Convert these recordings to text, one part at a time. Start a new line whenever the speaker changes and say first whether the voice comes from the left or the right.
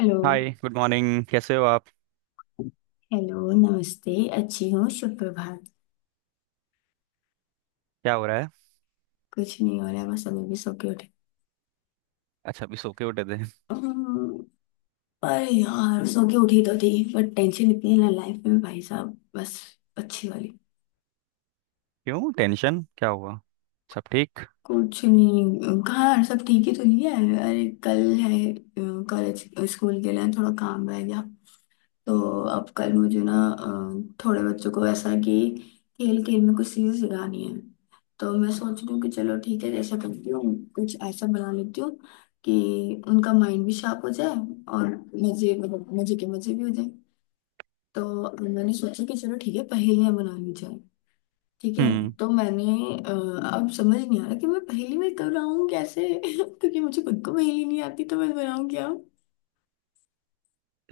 left: Hello.
right: Hi good morning, कैसे हो आप?
left: हेलो, नमस्ते। अच्छी हूँ, शुभ प्रभात।
right: क्या हो रहा है?
left: कुछ नहीं हो रहा है, बस अभी भी सो के उठी।
right: अच्छा, अभी सो के उठे थे?
left: हम्म। पर यार सो के उठी तो थी, बट टेंशन इतनी है ना लाइफ में भाई साहब, बस अच्छी वाली।
right: क्यों, टेंशन क्या हुआ? सब ठीक?
left: कुछ नहीं, कहाँ सब ठीक ही तो नहीं है। अरे कल है कॉलेज, स्कूल के लिए थोड़ा काम रह गया। तो अब कल मुझे ना थोड़े बच्चों को ऐसा कि खेल खेल में कुछ चीजें सिखानी है। तो मैं सोच रही हूँ कि चलो ठीक है जैसा करती हूँ कुछ ऐसा बना लेती हूँ कि उनका माइंड भी शार्प हो जाए, और मजे मतलब मजे के मजे भी हो जाए। तो मैंने सोचा कि चलो ठीक है पहेलियां बना ली जाए, ठीक है।
right: हम्म।
left: तो मैंने अ, अब समझ नहीं आ रहा कि मैं पहेली में कब बनाऊँ कैसे क्योंकि मुझे खुद को पहेली नहीं आती तो मैं बनाऊँ क्या।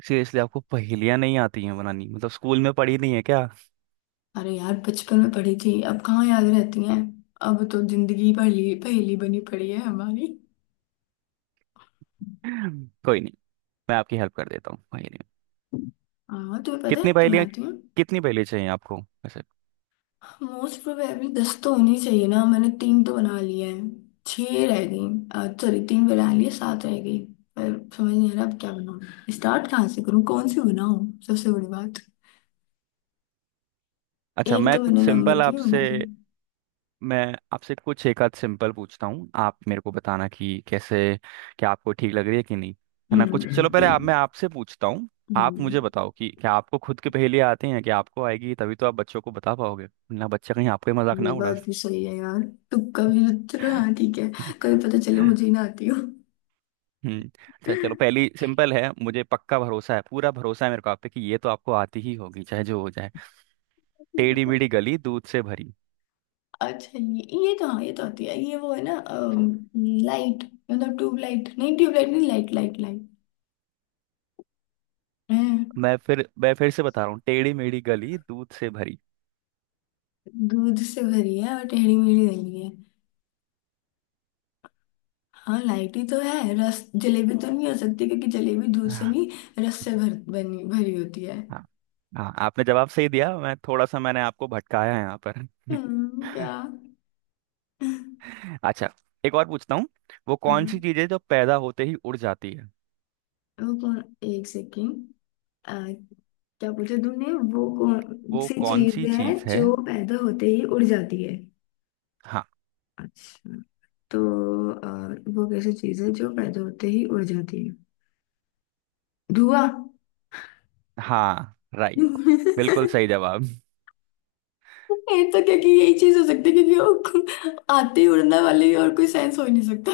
right: सीरियसली आपको पहेलियां नहीं आती हैं बनानी? मतलब स्कूल में पढ़ी नहीं है क्या?
left: अरे यार बचपन में पढ़ी थी, अब कहाँ याद रहती हैं। अब तो जिंदगी पहली पहेली बनी पड़ी है हमारी।
right: कोई नहीं, मैं आपकी हेल्प कर देता हूँ पहेली में।
left: हाँ तुम्हें पता
right: कितनी
left: है, तुम्हें
right: पहेलियां,
left: आती हूँ।
right: कितनी पहेली चाहिए आपको वैसे?
left: मोस्ट प्रोबेबली 10 तो होनी चाहिए ना, मैंने तीन तो बना लिए हैं। छह रह गई, सॉरी तीन बना लिए सात रह गई। पर समझ नहीं आ रहा अब क्या बनाऊँ, स्टार्ट कहाँ से करूँ, कौन सी बनाऊँ। सबसे बड़ी बात,
right: अच्छा,
left: एक तो मैंने नंबर की भी बना दी।
right: मैं आपसे कुछ एक आध सिंपल पूछता हूँ, आप मेरे को बताना कि कैसे, क्या आपको ठीक लग रही है कि नहीं। है ना? कुछ चलो,
left: हम्म।
right: पहले आप मैं आपसे पूछता हूँ। आप मुझे
left: हम्म।
right: बताओ कि क्या आपको खुद की पहेली आती हैं? कि आपको आएगी तभी तो आप बच्चों को बता पाओगे ना, बच्चा कहीं आपका ही मजाक
left: ये
right: ना उड़ा।
left: बात भी सही है यार। तुक्का भी, चलो हाँ ठीक है। कभी पता चले मुझे ही ना आती हो।
right: हम्म। अच्छा, चलो पहली सिंपल है, मुझे पक्का भरोसा है, पूरा भरोसा है मेरे को आप पे कि ये तो आपको आती ही होगी चाहे जो हो जाए। टेढ़ी मेढ़ी गली दूध से भरी।
left: अच्छा, ये कहाँ, ये तो आती है ये। वो है ना लाइट, मतलब ट्यूबलाइट नहीं, ट्यूबलाइट नहीं, लाइट लाइट लाइट है।
right: मैं फिर से बता रहा हूँ, टेढ़ी मेढ़ी गली दूध से भरी।
left: दूध से भरी है और टेढ़ी मेढ़ी नहीं है। हाँ लाइट ही तो है, रस जलेबी तो नहीं हो सकती क्योंकि जलेबी दूध से
right: हाँ।
left: नहीं, रस से भर बनी भरी होती है।
right: हाँ, आपने जवाब सही दिया। मैं थोड़ा सा मैंने आपको भटकाया है यहाँ पर।
left: क्या। हाँ।
right: अच्छा, एक और पूछता हूँ। वो कौन सी चीज है जो पैदा होते ही उड़ जाती है?
left: वो कौन, एक सेकेंड, क्या पूछा तुमने, वो कौन
right: वो
left: सी
right: कौन सी
left: चीज है
right: चीज है?
left: जो पैदा होते ही उड़ जाती है।
right: हाँ।
left: अच्छा, तो अ, वो कैसी चीज है जो पैदा होते ही उड़ जाती है। धुआं।
right: हाँ, राइट,
left: ये
right: बिल्कुल सही जवाब।
left: तो क्योंकि यही चीज हो सकती है क्योंकि वो आते ही उड़ने वाली और कोई सेंस हो ही नहीं सकता।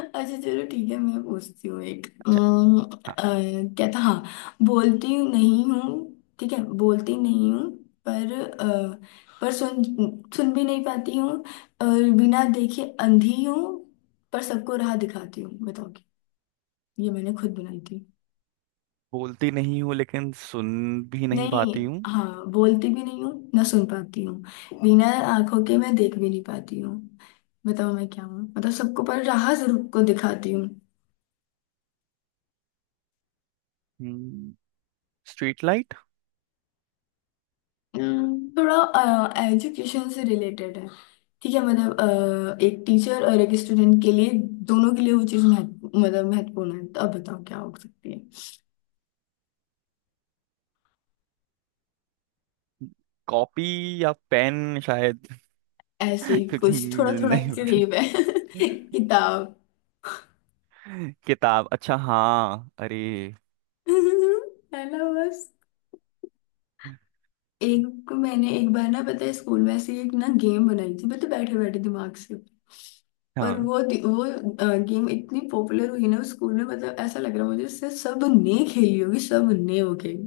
left: अच्छा चलो ठीक है, मैं पूछती हूँ एक।
right: अच्छा, हाँ।
left: क्या था, हाँ। बोलती नहीं हूँ, ठीक है बोलती नहीं हूँ, पर पर सुन, सुन भी नहीं पाती हूँ, और बिना देखे अंधी हूँ, पर सबको राह दिखाती हूँ, बताओ क्या? ये मैंने खुद बनाई।
right: बोलती नहीं हूँ लेकिन सुन भी नहीं
left: नहीं,
right: पाती हूँ।
left: हाँ बोलती भी नहीं हूँ ना सुन पाती हूँ, बिना आंखों के मैं देख भी नहीं पाती हूँ, बताओ मैं क्या हूँ, मतलब सबको पर राह जरूर को दिखाती हूँ।
right: हम्म, स्ट्रीट लाइट।
left: थोड़ा एजुकेशन से रिलेटेड है, ठीक है मतलब एक टीचर और एक स्टूडेंट के लिए दोनों के लिए वो चीज़ महत्व मतलब महत्वपूर्ण है। तो अब बताओ क्या हो सकती है।
right: कॉपी या पेन शायद।
left: ऐसे ही
right: क्योंकि
left: कुछ, थोड़ा
right: मुझे
left: थोड़ा
right: नहीं पता।
left: करीब है किताब।
right: किताब? अच्छा हाँ, अरे
left: है ना बस। एक मैंने एक बार ना पता है स्कूल में ऐसे एक ना गेम बनाई थी, मतलब बैठे बैठे दिमाग से। पर
right: हाँ।
left: वो गेम इतनी पॉपुलर हुई ना उस स्कूल में, मतलब ऐसा लग रहा मुझे इससे सबने खेली होगी, सबने वो गेम।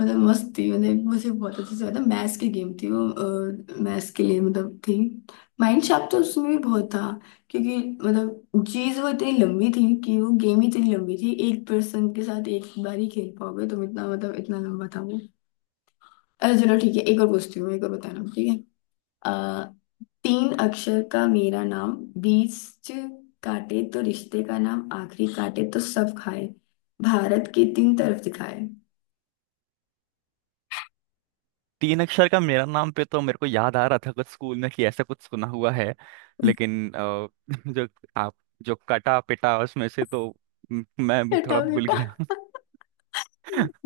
left: मतलब मस्त थी, मतलब मुझे बहुत अच्छे से याद है, मैथ्स की गेम थी वो, मैथ्स के लिए मतलब थी। माइंड शार्प तो उसमें भी बहुत था, क्योंकि मतलब चीज़ वो इतनी लंबी थी कि वो गेम ही इतनी लंबी थी, एक पर्सन के साथ एक बार ही खेल पाओगे तुम, इतना मतलब इतना लंबा था वो। अरे चलो ठीक है, एक और पूछती हूँ, एक और बताना ठीक है। आ, तीन अक्षर का मेरा नाम, बीच काटे तो रिश्ते का नाम, आखिरी काटे तो सब खाए, भारत के तीन तरफ दिखाए।
right: तीन अक्षर का मेरा नाम पे तो मेरे को याद आ रहा था कुछ स्कूल में कि ऐसा कुछ सुना हुआ है, लेकिन जो आप जो कटा पिटा उसमें से तो मैं
left: बेटा
right: थोड़ा भूल
left: बेटा,
right: गया।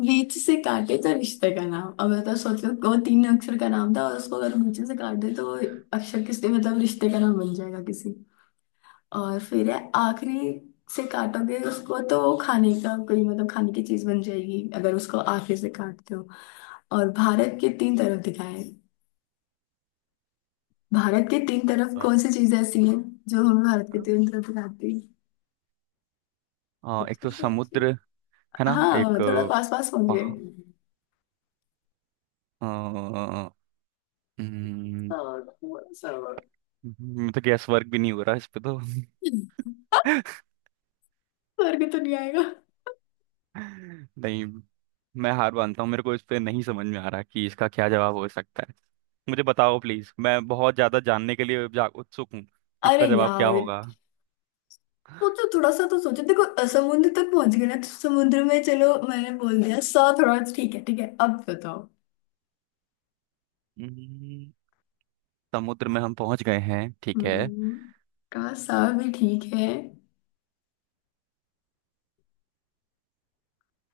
left: बीच से काटे तो रिश्ते का नाम, अब बताओ सोचो, वो तीन अक्षर का नाम था और उसको अगर बीच से काट दे तो वो अक्षर किसके मतलब रिश्ते का नाम बन जाएगा किसी। और फिर है आखिरी से काटोगे उसको तो वो खाने का कोई मतलब खाने की चीज बन जाएगी, अगर उसको आखिर से काटते हो। और भारत के तीन तरफ दिखाए हैं। भारत के तीन तरफ
right: अ,
left: कौन सी चीज ऐसी है जो हम भारत के तीन तरफ दिखाती है,
right: एक
left: अच्छे
right: तो
left: से अच्छे।
right: समुद्र है ना,
left: हाँ
right: एक
left: थोड़ा
right: अ,
left: पास पास पहुंच गए,
right: पहा- अ, हम्म,
left: और थोड़ा सा और।
right: तो गैस वर्क भी नहीं हो रहा इस पे तो।
left: और के तो नहीं आएगा।
right: नहीं, मैं हार मानता हूँ, मेरे को इस पे नहीं समझ में आ रहा कि इसका क्या जवाब हो सकता है। मुझे बताओ प्लीज, मैं बहुत ज्यादा जानने के लिए जा उत्सुक हूँ कि
left: अरे
right: इसका जवाब क्या
left: यार,
right: होगा।
left: तो थोड़ा सा तो सोचो, देखो समुद्र तक पहुंच गए ना, तो समुद्र में चलो मैंने बोल दिया सा, थोड़ा ठीक है, ठीक है अब बताओ।
right: हम्म, समुद्र में हम पहुंच गए हैं, ठीक है।
left: हम्म। का, सा भी ठीक है,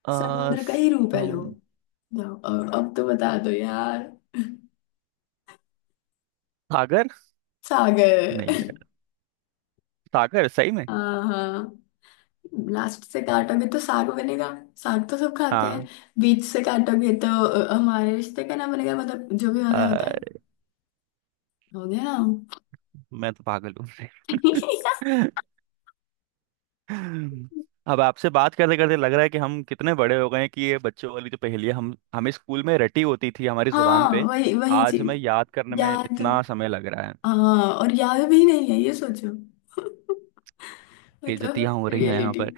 right: आ,
left: समुद्र का ही रूप है, लो
right: सम,
left: जाओ अब तो बता दो यार।
right: सागर
left: सागर।
right: नहीं है? सागर सही में?
left: हाँ हाँ, लास्ट से काटोगे तो साग बनेगा, साग तो सब खाते हैं।
right: हाँ।
left: बीच से काटोगे तो हमारे रिश्ते का ना बनेगा, मतलब जो भी
right: अ,
left: मजा होता है, हो गया ना।
right: मैं तो पागल हूँ। अब आपसे बात करते करते लग रहा है कि हम कितने बड़े हो गए हैं कि ये बच्चों वाली जो पहेलियां हम हमें स्कूल में रटी होती थी हमारी जुबान
left: हाँ,
right: पे,
left: वही वही
right: आज हमें
left: चीज,
right: याद करने में
left: याद।
right: इतना समय लग रहा है।
left: हाँ और याद भी नहीं है ये सोचो।
right: बेइज्जतियां
left: मतलब
right: हो रही हैं यहाँ
left: रियलिटी।
right: पर।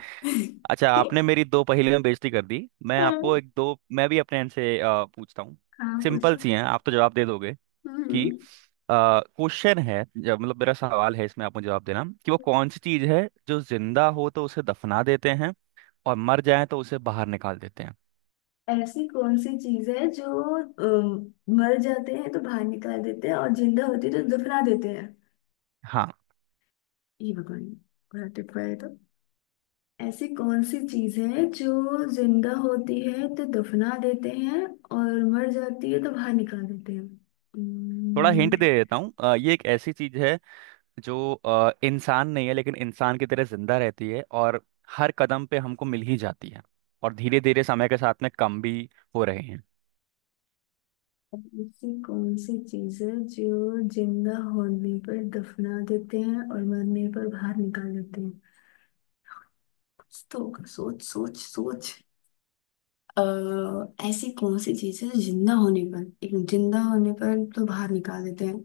right: अच्छा, आपने मेरी दो पहेलियां बेइज्जती कर दी, मैं
left: हाँ।
right: आपको एक दो, मैं भी अपने इनसे पूछता हूँ।
left: हाँ
right: सिंपल
left: पूछो।
right: सी हैं, आप तो जवाब दे दोगे कि,
left: हम्म।
right: क्वेश्चन है जब, मतलब मेरा सवाल है, इसमें आप मुझे जवाब देना कि वो कौन सी चीज है जो जिंदा हो तो उसे दफना देते हैं और मर जाए तो उसे बाहर निकाल देते हैं।
left: ऐसी कौन सी चीज है जो अम, मर जाते हैं तो बाहर निकाल देते हैं और जिंदा होती है तो दफना देते हैं।
right: हाँ,
left: ये भगवान, ग्रैटिफाई तो, ऐसी कौन सी चीज है जो जिंदा होती है तो दफना देते हैं और मर जाती है तो बाहर निकाल देते हैं।
right: थोड़ा हिंट
left: Hmm।
right: दे देता हूँ। ये एक ऐसी चीज है जो इंसान नहीं है, लेकिन इंसान की तरह जिंदा रहती है और हर कदम पे हमको मिल ही जाती है, और धीरे धीरे समय के साथ में कम भी हो रहे हैं।
left: ऐसी कौन सी चीज है जो जिंदा होने पर दफना देते हैं और मरने पर बाहर निकाल देते हैं, कुछ तो होगा, सोच सोच सोच। अः ऐसी कौन सी चीज है जो जिंदा होने पर, एक मिनट, जिंदा होने पर तो बाहर निकाल देते हैं।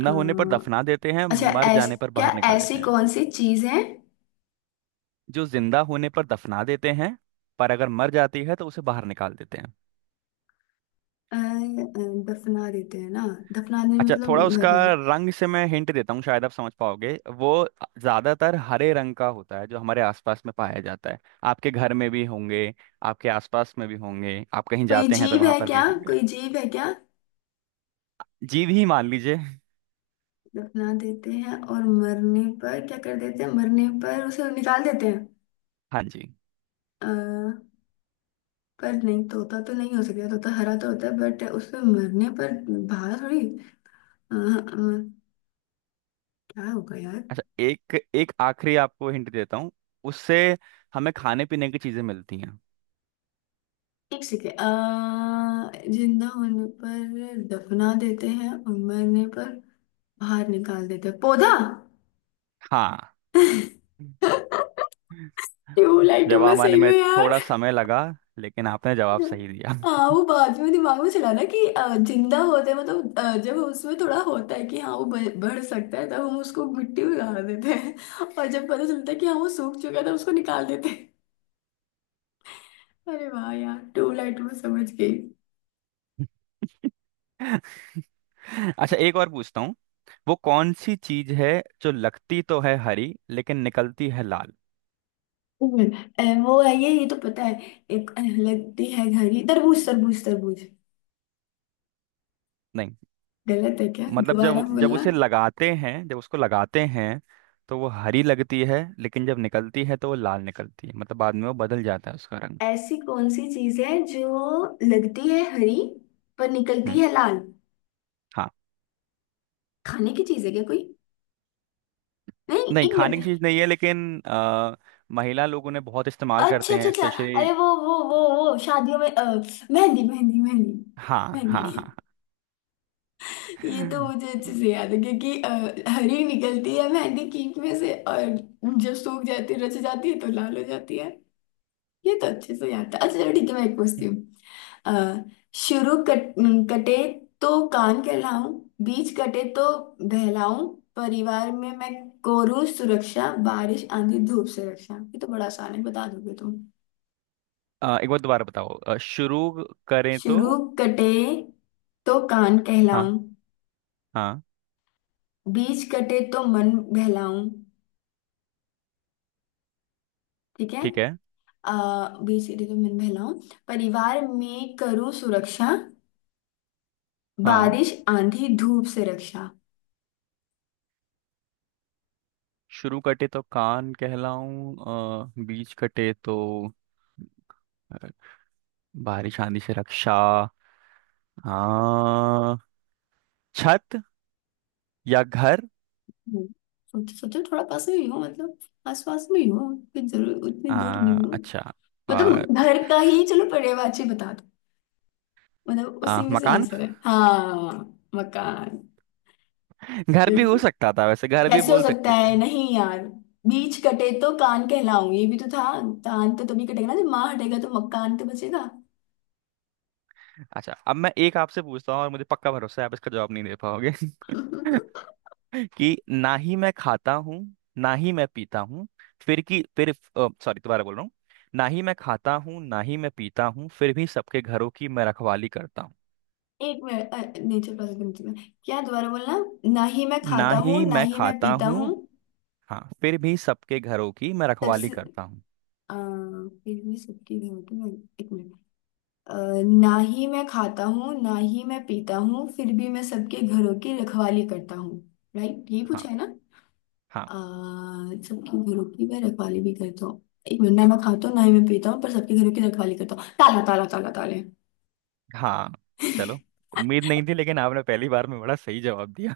left: अ,
right: होने पर दफना देते हैं,
left: अच्छा,
right: मर जाने पर
left: क्या,
right: बाहर निकाल देते
left: ऐसी
right: हैं।
left: कौन सी चीज है,
right: जो जिंदा होने पर दफना देते हैं, पर अगर मर जाती है तो उसे बाहर निकाल देते हैं।
left: अ, अ, दफना देते हैं ना, दफनाने
right: अच्छा,
left: मतलब
right: थोड़ा उसका
left: मदन।
right: रंग से मैं हिंट देता हूँ, शायद आप समझ पाओगे। वो ज्यादातर हरे रंग का होता है जो हमारे आसपास में पाया जाता है। आपके घर में भी होंगे, आपके आसपास में भी होंगे, आप कहीं
left: कोई
right: जाते हैं तो
left: जीव
right: वहां
left: है
right: पर भी
left: क्या,
right: होंगे।
left: कोई जीव है क्या।
right: जीव ही मान लीजिए।
left: दफना देते हैं और मरने पर क्या कर देते हैं, मरने पर उसे निकाल देते हैं।
right: हाँ जी।
left: अ, पर नहीं तोता तो नहीं हो सकता, तोता हरा तो होता है, बट उसमें मरने पर बाहर थोड़ी, अ, अ, क्या होगा यार।
right: अच्छा, एक एक आखिरी आपको हिंट देता हूँ, उससे हमें खाने पीने की चीजें मिलती हैं।
left: एक सेकेंड, जिंदा होने पर दफना देते हैं और मरने पर बाहर निकाल देते हैं,
right: हाँ।
left: पौधा। ट्यूबलाइटों में
right: जवाब आने
left: सही
right: में
left: में यार।
right: थोड़ा समय लगा, लेकिन आपने जवाब सही दिया।
left: हाँ वो बाद में दिमाग में चला ना कि जिंदा होते मतलब जब उसमें थोड़ा होता है कि हाँ वो बढ़ बढ़ सकता है तब हम उसको मिट्टी में गाड़ देते हैं। और जब पता चलता है कि हाँ वो सूख चुका है तब उसको निकाल देते हैं। अरे वाह यार, ट्यूबलाइट में समझ गई।
right: अच्छा, एक और पूछता हूँ। वो कौन सी चीज है जो लगती तो है हरी लेकिन निकलती है लाल?
left: हम्म। वो है ये तो पता है, एक लगती है घड़ी, तरबूज तरबूज तरबूज।
right: नहीं,
left: गलत है क्या,
right: मतलब
left: दोबारा
right: जब जब
left: बोलना।
right: उसे लगाते हैं, जब उसको लगाते हैं, तो वो हरी लगती है लेकिन जब निकलती है तो वो लाल निकलती है। मतलब बाद में वो बदल जाता है उसका रंग।
left: ऐसी कौन सी चीज है जो लगती है हरी पर निकलती
right: हम्म।
left: है लाल।
right: हाँ।
left: खाने की चीज है क्या कोई, नहीं
right: नहीं,
left: एक
right: खाने की
left: मिनट।
right: चीज नहीं है, लेकिन महिला लोग उन्हें बहुत इस्तेमाल करते
left: अच्छा अच्छा
right: हैं
left: अच्छा,
right: स्पेशली।
left: अरे वो शादियों में मेहंदी मेहंदी मेहंदी।
right: हाँ।
left: मेहंदी,
right: हाँ हाँ
left: ये तो
right: हाँ।
left: मुझे अच्छे से याद है क्योंकि हरी निकलती है मेहंदी कीक में से, और जब सूख जाती है रच जाती है तो लाल हो जाती है। ये तो अच्छे से याद था। अच्छा चलो ठीक है, मैं एक पूछती हूँ। अ, शुरू कट, कटे तो कान कहलाऊं, बीच कटे तो बहलाऊं, परिवार में मैं कोरूं सुरक्षा, बारिश आंधी धूप से रक्षा, ये तो बड़ा आसान है बता दोगे तुम।
right: एक बार दोबारा बताओ। शुरू करें तो?
left: शुरू कटे तो कान
right: हाँ।
left: कहलाऊं,
right: हाँ,
left: बीच कटे तो मन बहलाऊं, ठीक है।
right: ठीक है।
left: आ, बीच कटे तो मन बहलाऊं, परिवार में करूं सुरक्षा,
right: हाँ,
left: बारिश आंधी धूप से रक्षा।
right: शुरू कटे तो कान कहलाऊं, बीच कटे तो, अ, बारिश आंधी से रक्षा। आ, छत या घर?
left: हम्म। सोचो सोचो, थोड़ा पास में ही हो, मतलब आस पास में ही हो, उतनी जरूर उतनी दूर नहीं
right: आ,
left: हो।
right: अच्छा आ,
left: मतलब घर का ही चलो पर्यायवाची बता दो, मतलब
right: आ,
left: उसी में से
right: मकान।
left: आंसर है हाँ। मकान।
right: घर भी हो
left: क्योंकि,
right: सकता था वैसे, घर भी
left: कैसे हो
right: बोल
left: सकता
right: सकते थे।
left: है नहीं यार, बीच कटे तो कान कहलाऊं ये भी तो था, कान तो तभी कटेगा ना जब माँ हटेगा तो मकान तो बचेगा।
right: अच्छा, अब मैं एक आपसे पूछता हूँ, और मुझे पक्का भरोसा है आप इसका जवाब नहीं दे पाओगे। कि ना ही मैं खाता हूँ, ना ही मैं पीता हूँ, फिर की फिर सॉरी, दोबारा बोल रहा हूँ। ना ही मैं खाता हूँ, ना ही मैं पीता हूँ, फिर भी सबके घरों की मैं रखवाली करता हूँ।
left: एक मिनट, नहीं चलो पास में। नहीं। क्या, दोबारा बोलना। ना ही मैं
right: ना
left: खाता हूँ
right: ही
left: ना
right: मैं
left: ही मैं
right: खाता
left: पीता
right: हूँ,
left: हूँ,
right: हाँ, फिर भी सबके घरों की मैं रखवाली
left: सबसे,
right: करता हूँ।
left: फिर भी सबकी नहीं होती मैं, एक मिनट। अ, ना ही मैं खाता हूँ ना ही मैं पीता हूँ फिर भी मैं सबके घरों की रखवाली करता हूँ, राइट यही
right: हाँ।
left: पूछा है ना।
right: हाँ।
left: अ, सबके घरों की मैं रखवाली भी करता हूँ, एक मिनट, ना मैं खाता हूँ ना ही मैं पीता हूँ पर सबके घरों की रखवाली करता हूँ, ताला ताला ताला ताले।
right: हाँ, चलो। उम्मीद नहीं थी, लेकिन आपने पहली बार में बड़ा सही जवाब दिया।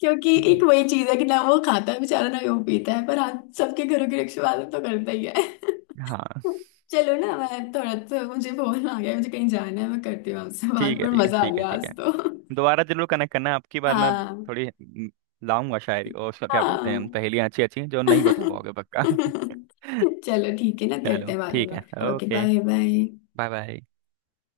left: क्योंकि एक
right: हम्म,
left: वही चीज है कि ना वो खाता है बेचारा ना वो पीता है, पर हाँ सबके घरों की रखवाली तो करता ही है।
right: हाँ,
left: चलो ना मैं थोड़ा, तो मुझे फोन आ गया, मुझे कहीं जाना है, मैं करती हूँ आपसे
right: ठीक
left: बात,
right: है
left: पर
right: ठीक है
left: मजा आ
right: ठीक है
left: गया
right: ठीक
left: आज
right: है।
left: तो।
right: दोबारा जरूर कनेक्ट करना, आपकी बार मैं
left: हाँ।
right: थोड़ी लाऊंगा शायरी और उसका क्या बोलते हैं हम,
left: हाँ।
right: पहेलियाँ अच्छी अच्छी जो नहीं बता पाओगे पक्का।
left: चलो ठीक है ना, करते
right: चलो
left: हैं बाद
right: ठीक
left: में,
right: है।
left: Okay
right: okay,
left: bye bye.
right: Bye bye.